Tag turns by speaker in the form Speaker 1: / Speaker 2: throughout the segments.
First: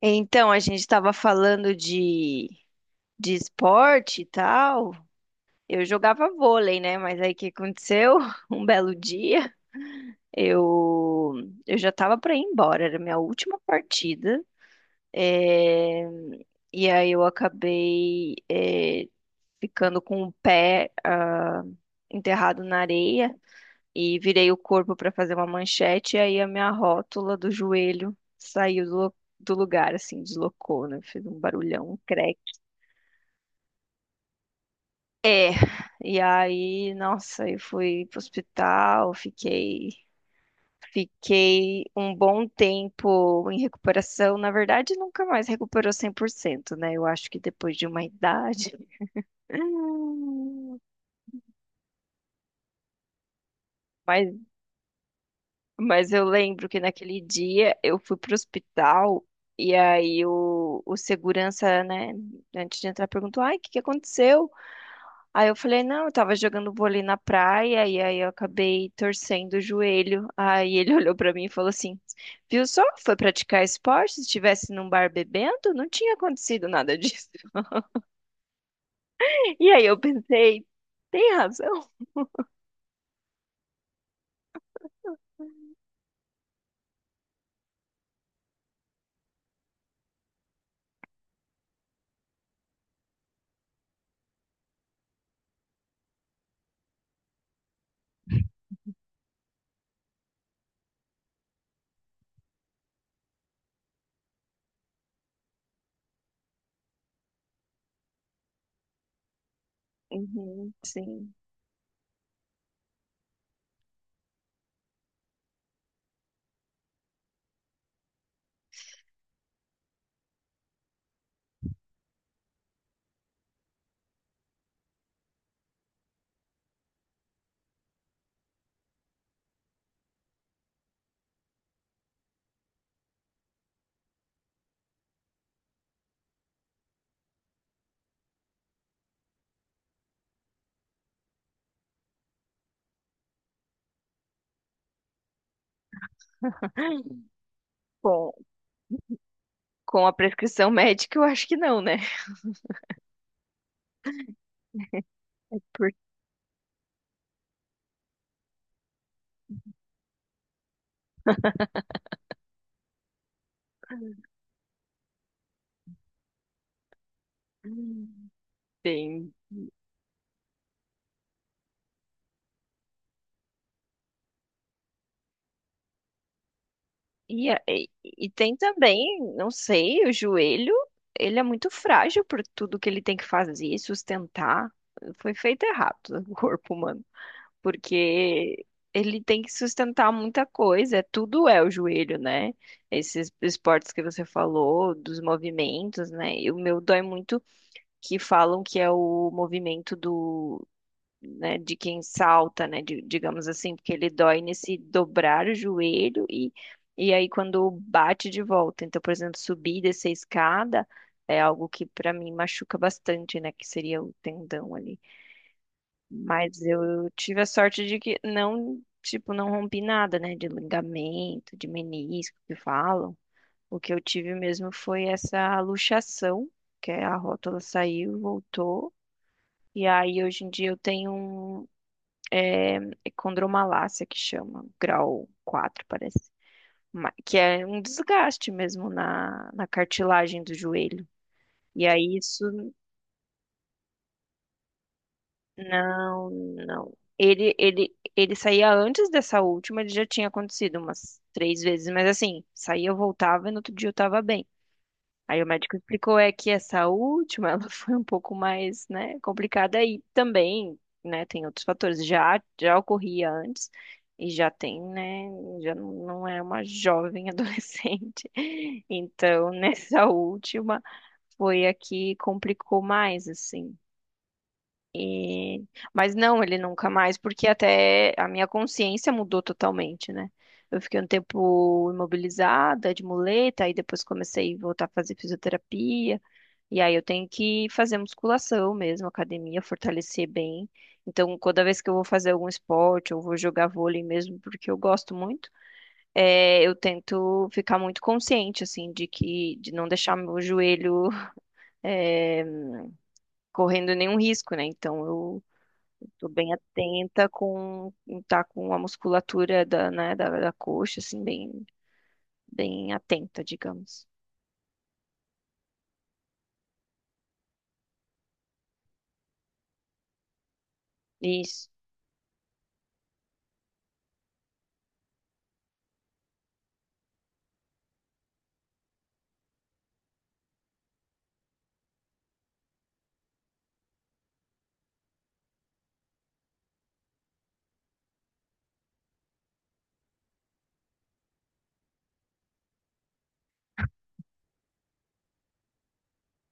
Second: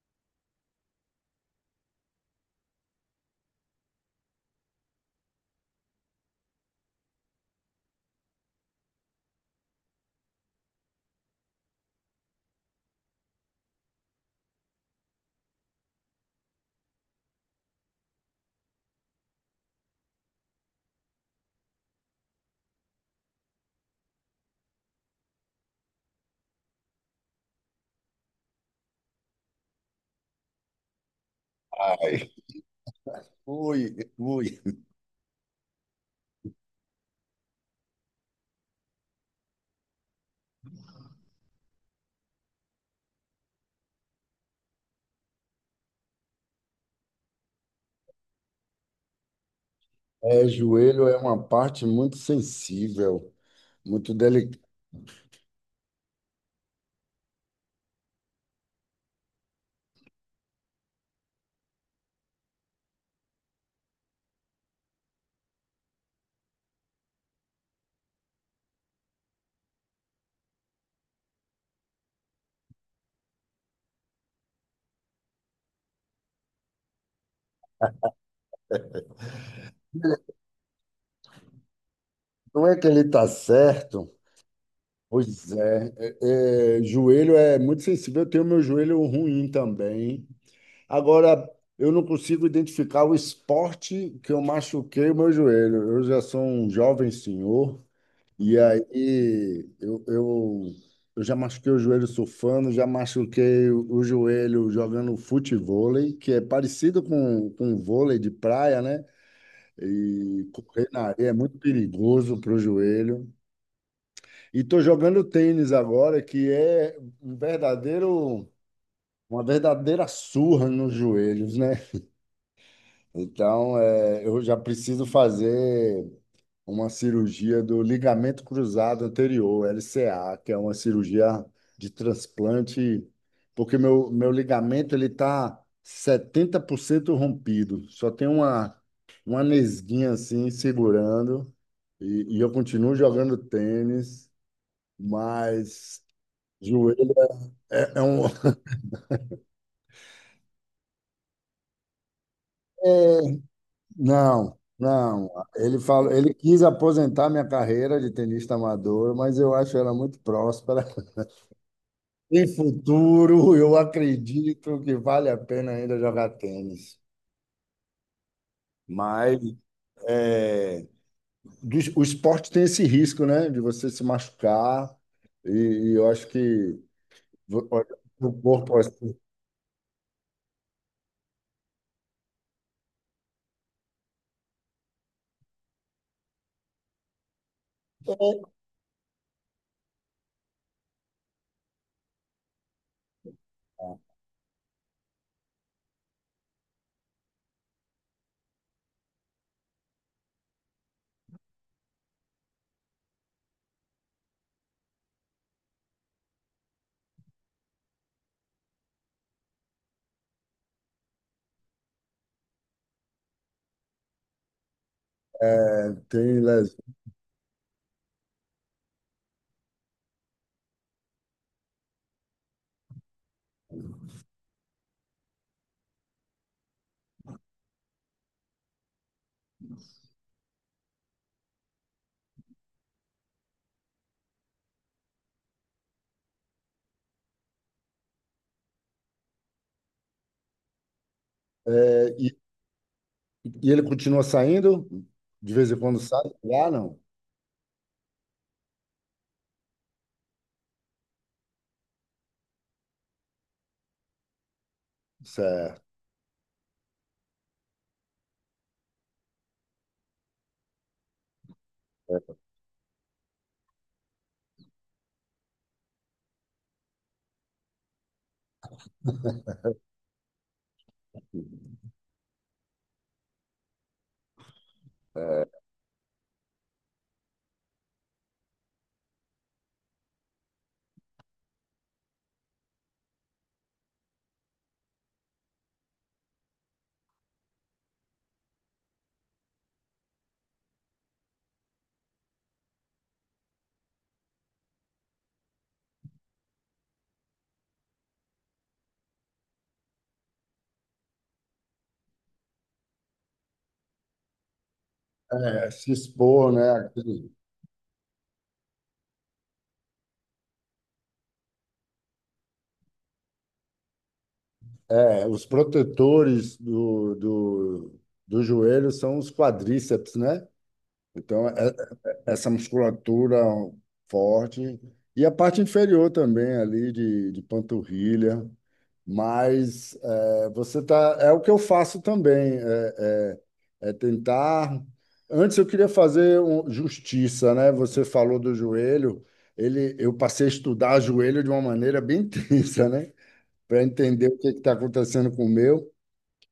Speaker 1: Então, a gente estava falando de esporte e tal. Eu jogava vôlei, né? Mas aí o que aconteceu? Um belo dia, eu, eu já estava para ir embora, era a minha última partida. É, e aí eu acabei, ficando com o pé, enterrado na areia e virei o corpo para fazer uma manchete, e aí a minha rótula do joelho saiu do lugar, assim, deslocou, né? Fez um barulhão, um
Speaker 2: Ai,
Speaker 1: creque.
Speaker 2: ui, ui.
Speaker 1: E aí, nossa, eu fui pro hospital, fiquei um bom tempo em recuperação. Na verdade, nunca mais recuperou 100%, né? Eu acho que depois de uma idade.
Speaker 2: É, joelho é uma parte muito sensível, muito
Speaker 1: Mas
Speaker 2: delicada.
Speaker 1: Mas eu lembro que naquele dia eu fui pro hospital e aí o segurança, né, antes de entrar, perguntou: Ai, o que que aconteceu? Aí eu falei: Não, eu tava jogando vôlei na praia e aí eu acabei torcendo o joelho. Aí ele olhou pra mim e falou assim: Viu só? Foi praticar esporte? Se estivesse num bar bebendo, não tinha acontecido nada disso. E aí eu pensei: Tem razão?
Speaker 2: Não é que ele está certo? Pois é, é, joelho é muito sensível. Eu tenho meu joelho ruim também. Agora, eu não consigo identificar o esporte que eu machuquei o meu joelho. Eu já sou um jovem senhor. E aí eu eu já machuquei o joelho surfando, já machuquei o joelho jogando futevôlei, que é parecido com vôlei de praia, né? E
Speaker 1: Uhum,
Speaker 2: correr na areia é
Speaker 1: sim.
Speaker 2: muito perigoso para o joelho. E tô jogando tênis agora, que é um verdadeiro, uma verdadeira surra nos joelhos, né? Então, é, eu já preciso fazer uma cirurgia do ligamento cruzado anterior, LCA, que é uma cirurgia de transplante, porque meu ligamento ele tá cento rompido, só tem uma nesguinha assim segurando, e eu continuo jogando tênis, mas joelho é um.
Speaker 1: Bom, com a prescrição médica, eu acho que não, né?
Speaker 2: é- não. Não, ele falou, ele quis aposentar minha carreira de tenista amador, mas eu acho ela muito próspera. Em futuro, eu acredito que vale a pena ainda jogar tênis.
Speaker 1: Hum. Tem.
Speaker 2: Mas é, o esporte tem esse risco, né? De você se machucar. E eu acho que
Speaker 1: E, a-
Speaker 2: vo-
Speaker 1: e, e
Speaker 2: o
Speaker 1: tem
Speaker 2: corpo é assim,
Speaker 1: também, não sei, o joelho, ele é muito frágil por tudo que ele tem que fazer, sustentar. Foi feito errado o corpo humano, porque ele tem que sustentar muita coisa, é tudo é o joelho, né? Esses esportes que você falou, dos movimentos, né? E o meu dói muito que falam que é o movimento do, né, de quem salta, né, digamos assim, porque ele dói nesse dobrar o joelho e aí quando bate de volta. Então, por exemplo, subir e descer a escada é algo que para mim machuca bastante, né, que seria o tendão ali.
Speaker 2: é, tem
Speaker 1: Mas
Speaker 2: lesão.
Speaker 1: eu tive a sorte de que não, tipo, não rompi nada, né, de ligamento, de menisco que falam. O que eu tive mesmo foi essa luxação, que é a rótula saiu, voltou. E aí, hoje em dia, eu tenho um condromalácia que chama, grau 4 parece. Que é um desgaste mesmo na cartilagem do joelho.
Speaker 2: É,
Speaker 1: E aí isso,
Speaker 2: e ele continua saindo? De vez em quando sai?
Speaker 1: não,
Speaker 2: Ah,
Speaker 1: não.
Speaker 2: não.
Speaker 1: Ele saía antes dessa última, ele já tinha acontecido umas 3 vezes, mas assim, saía, eu voltava e no outro dia eu tava bem. Aí o médico
Speaker 2: Certo.
Speaker 1: explicou é que essa última, ela foi um pouco mais, né, complicada e também, né, tem outros fatores. Já ocorria antes e já tem, né, já não é uma jovem adolescente. Então, nessa última foi a que complicou mais, assim.
Speaker 2: É,
Speaker 1: E... Mas não, ele nunca mais, porque até a minha consciência mudou totalmente, né? Eu fiquei um tempo imobilizada, de muleta, aí depois comecei a voltar a fazer fisioterapia. E aí eu tenho que fazer musculação mesmo, academia, fortalecer bem. Então, toda vez que eu vou fazer algum esporte, eu vou jogar vôlei mesmo, porque eu gosto muito, eu tento ficar muito consciente, assim, de que, de não deixar meu joelho, é, correndo nenhum risco, né? Então, eu
Speaker 2: É, se
Speaker 1: tô bem
Speaker 2: expor, né?
Speaker 1: atenta com tá com a musculatura da, né, da coxa, assim, bem, bem atenta, digamos.
Speaker 2: É, os protetores do joelho são os quadríceps, né? Então,
Speaker 1: Isso.
Speaker 2: essa musculatura forte e a parte inferior também ali de panturrilha. Mas é, você tá, é o que eu faço também, é tentar. Antes eu queria fazer justiça, né? Você falou do joelho, ele, eu passei a estudar joelho de uma maneira bem tensa, né? Para entender o que está acontecendo com o meu.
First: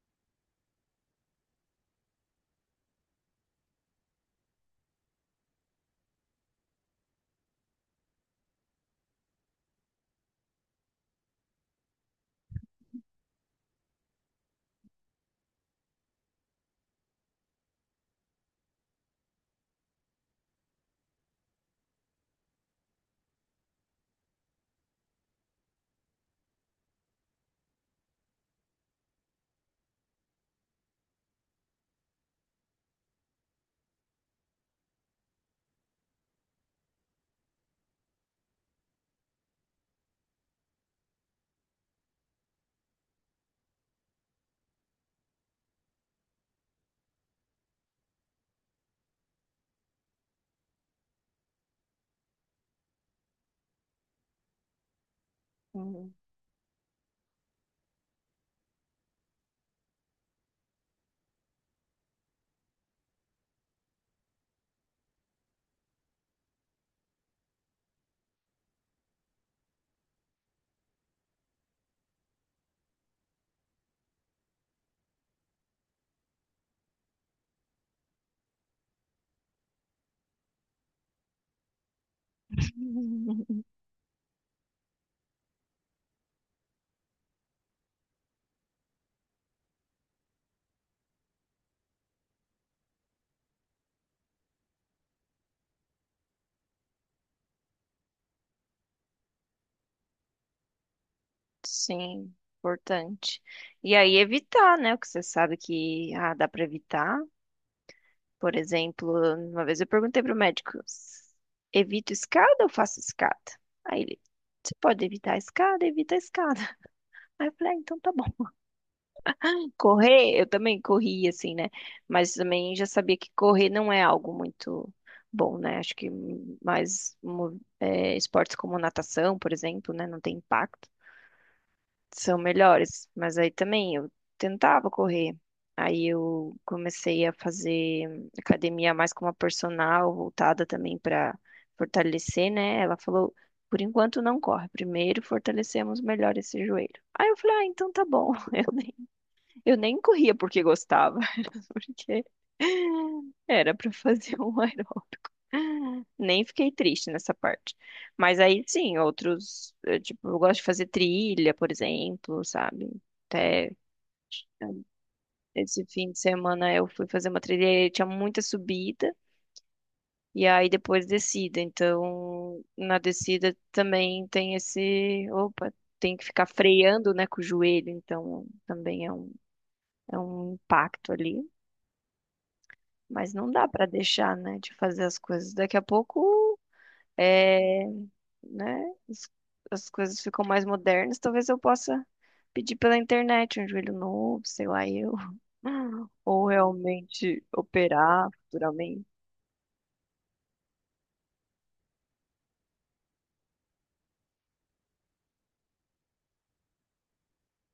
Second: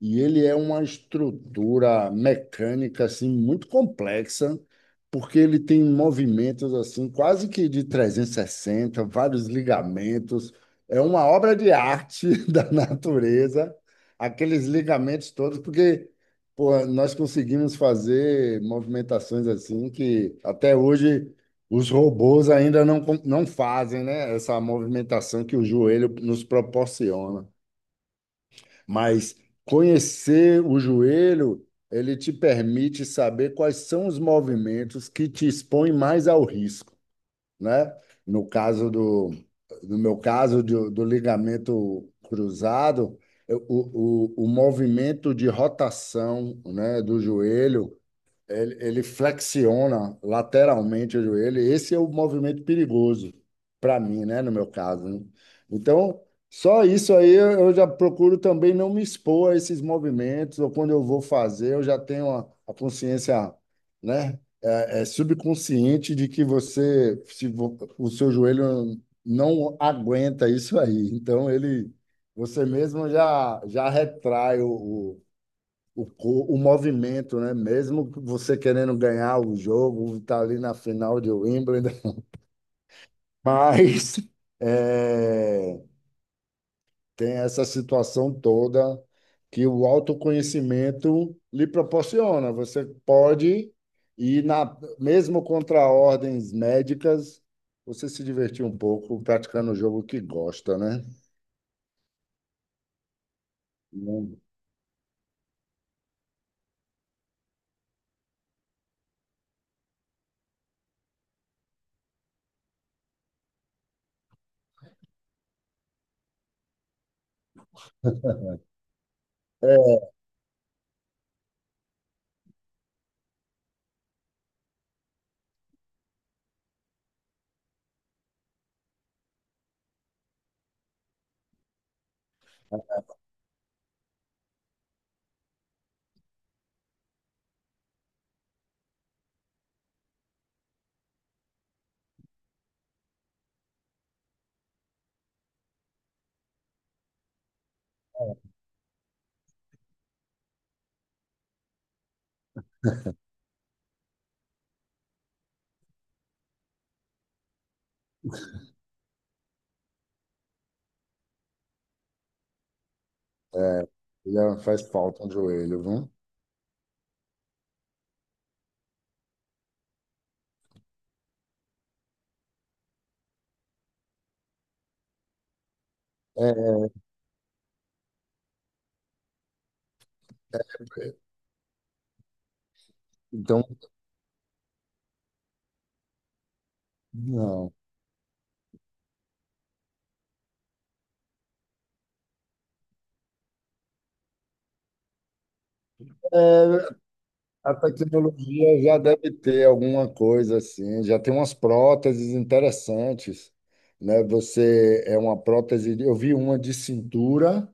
Speaker 2: E ele é uma estrutura mecânica assim muito complexa, porque ele tem movimentos assim quase que de 360, vários ligamentos. É uma obra de arte da natureza, aqueles ligamentos todos, porque pô, nós conseguimos fazer movimentações assim que até hoje os robôs ainda não fazem, né? Essa movimentação que o joelho nos proporciona. Mas conhecer o joelho, ele te permite saber quais são os movimentos que te expõem mais ao risco, né? No caso do, no meu caso do ligamento cruzado, o movimento de rotação, né, do joelho ele flexiona lateralmente o joelho. Esse é o movimento perigoso para mim, né? No meu caso, né?
Speaker 1: Uhum.
Speaker 2: Então, só isso aí eu já procuro também não me expor a esses movimentos, ou quando eu vou fazer, eu já tenho a consciência, né? É subconsciente de que você, se o seu joelho não aguenta isso aí. Então, ele, você mesmo já retrai o movimento, né? Mesmo que você querendo ganhar o jogo, tá ali na final de Wimbledon, mas é, tem essa situação toda que o autoconhecimento lhe proporciona. Você pode ir na, mesmo contra ordens médicas, você se divertir um pouco praticando o jogo que gosta, né?
Speaker 1: Sim, importante. E aí
Speaker 2: Não-
Speaker 1: evitar, né? O que você sabe que dá para evitar. Por exemplo, uma vez eu perguntei para o médico, evito escada ou faço escada? Aí ele, você pode evitar a escada, evita a escada. Aí eu falei, ah, então tá bom. Correr, eu também corri, assim, né? Mas também já sabia que correr não é algo muito bom, né? Acho que esportes como natação, por exemplo, né? Não tem impacto, são melhores. Mas aí também eu tentava correr. Aí eu comecei a fazer academia mais com uma personal, voltada também para fortalecer, né? Ela falou, por enquanto não corre, primeiro fortalecemos melhor esse joelho. Aí eu falei, ah, então tá bom. Eu nem corria porque gostava, era porque era pra fazer um aeróbico. Nem fiquei triste nessa parte. Mas aí sim, outros, eu, tipo, eu gosto de fazer trilha, por exemplo, sabe? Até
Speaker 2: É, já faz falta um joelho,
Speaker 1: esse fim
Speaker 2: viu?
Speaker 1: de semana eu fui fazer uma trilha e tinha muita subida e aí depois descida. Então, na descida também tem esse, opa, tem que ficar
Speaker 2: É,
Speaker 1: freando, né, com o joelho, então também é um impacto ali. Mas não
Speaker 2: então,
Speaker 1: dá para deixar, né, de fazer as coisas. Daqui a pouco,
Speaker 2: não.
Speaker 1: é, né, as coisas ficam mais modernas. Talvez eu possa pedir pela internet um joelho novo, sei lá, eu. Ou
Speaker 2: É,
Speaker 1: realmente
Speaker 2: a
Speaker 1: operar
Speaker 2: tecnologia já
Speaker 1: futuramente.
Speaker 2: deve ter alguma coisa assim, já tem umas próteses interessantes, né? Você é uma prótese, eu vi uma de cintura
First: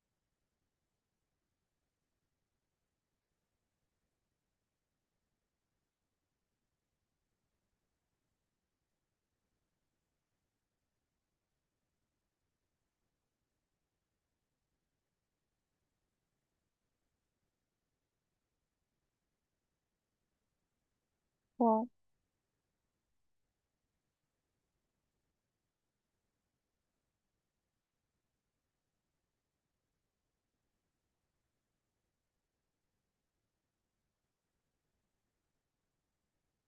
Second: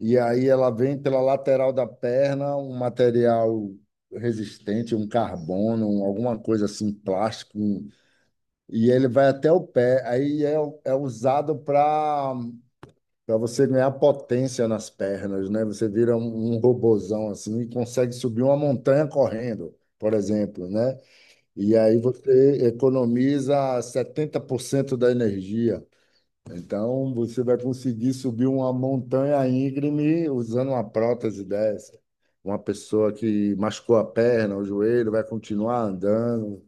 Speaker 2: e aí ela vem pela lateral da perna, um material resistente, um carbono, alguma coisa assim, plástico, um, e ele vai até o pé. É usado para você ganhar potência nas pernas, né? Você vira um robozão assim e consegue subir uma montanha correndo, por exemplo, né? E
Speaker 1: Bom,
Speaker 2: aí você economiza 70% da energia. Então você vai conseguir subir uma montanha íngreme usando uma prótese dessa. Uma pessoa que machucou a perna, o joelho, vai continuar andando.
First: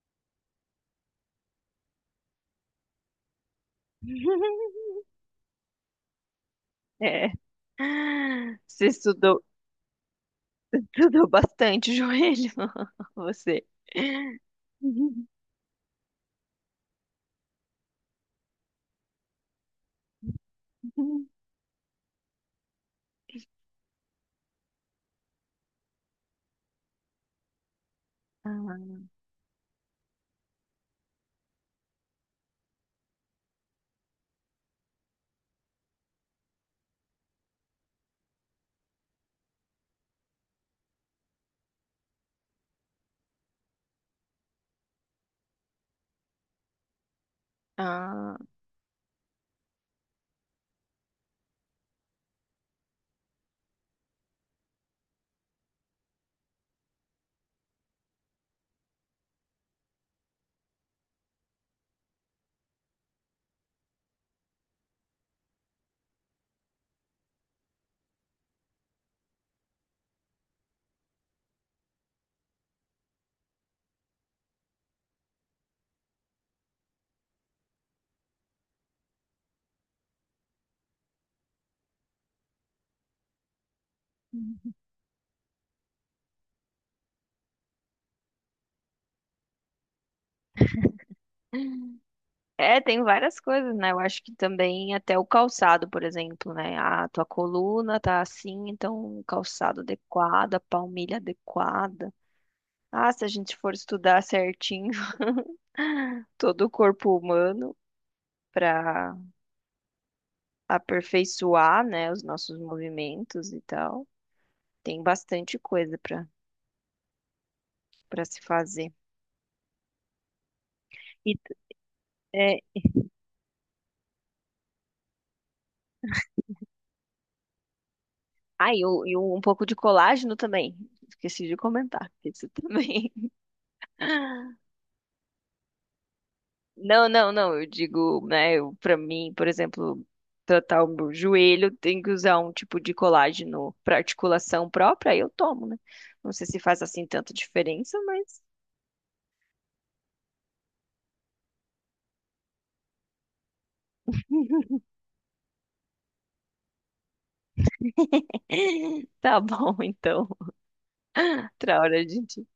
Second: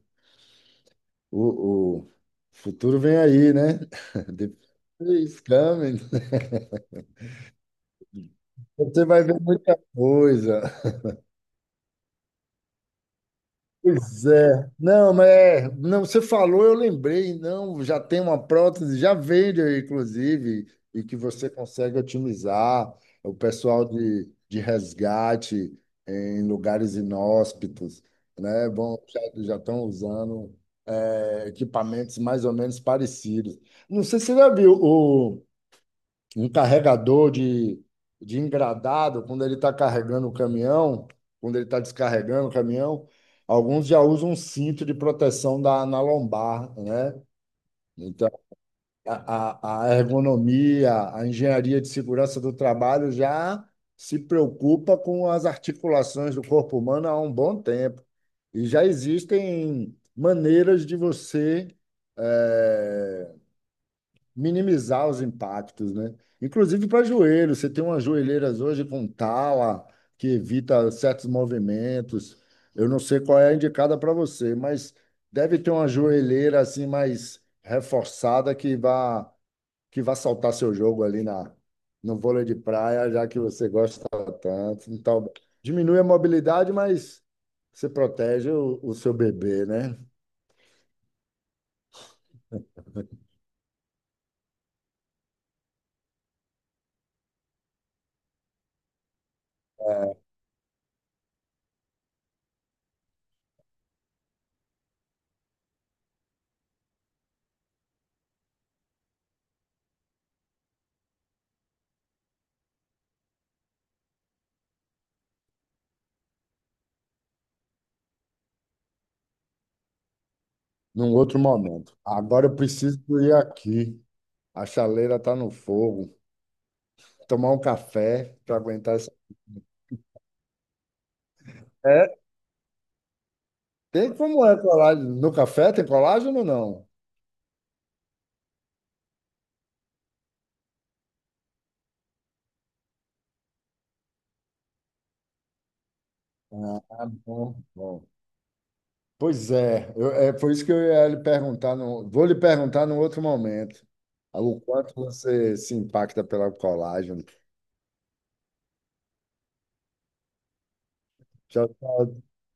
Speaker 2: O futuro vem aí, né? The future is coming.
Speaker 1: é. Você
Speaker 2: Você vai ver
Speaker 1: estudou,
Speaker 2: muita coisa.
Speaker 1: estudou bastante joelho, você.
Speaker 2: Pois é. Não, mas é, não, você falou, eu lembrei, não, já tem uma prótese, já vende, inclusive, e que você consegue otimizar o pessoal de resgate eh, em lugares inóspitos, né? Bom, já, já estão usando é, equipamentos mais ou menos parecidos. Não sei se você já viu um carregador de engradado, quando ele está carregando o caminhão, quando ele está descarregando o caminhão, alguns já usam um cinto de proteção da, na lombar, né? Então,
Speaker 1: Ah,
Speaker 2: a ergonomia, a engenharia de segurança do trabalho já se preocupa com as articulações do corpo humano há um bom tempo. E já existem maneiras de você eh, minimizar os impactos, né? Inclusive para joelhos, você tem umas joelheiras hoje com tala que evita certos movimentos. Eu não sei qual é a indicada para você, mas deve ter uma joelheira assim mais reforçada que vá saltar seu jogo ali na no vôlei de praia, já que você gosta tanto. Então, diminui a mobilidade, mas você protege o seu bebê, né?
Speaker 1: ah. É, tem várias coisas, né? Eu acho que também até o calçado, por exemplo, né? A tua coluna tá assim, então o calçado adequado, a palmilha adequada. Ah, se a gente for estudar certinho todo o corpo humano para aperfeiçoar, né, os nossos movimentos e tal, tem bastante coisa para se fazer.
Speaker 2: Num
Speaker 1: E
Speaker 2: outro momento. Agora eu
Speaker 1: é,
Speaker 2: preciso ir aqui. A chaleira tá no fogo. Tomar um café para
Speaker 1: ah, e,
Speaker 2: aguentar
Speaker 1: o-
Speaker 2: essa.
Speaker 1: e um pouco de colágeno também. Esqueci de comentar
Speaker 2: É,
Speaker 1: isso também.
Speaker 2: tem como é colágeno. No café tem colágeno ou não?
Speaker 1: Não, não, não. Eu digo, né, eu, pra mim, por exemplo, tratar o meu joelho, tem que usar um tipo de colágeno pra articulação própria, aí eu tomo, né? Não sei se faz assim
Speaker 2: Ah,
Speaker 1: tanta
Speaker 2: bom,
Speaker 1: diferença,
Speaker 2: bom.
Speaker 1: mas
Speaker 2: Pois é, é por isso que eu ia lhe perguntar, no, vou lhe perguntar num outro momento, o quanto você se impacta pela colagem.
Speaker 1: tá bom, então. Outra hora a
Speaker 2: Já
Speaker 1: gente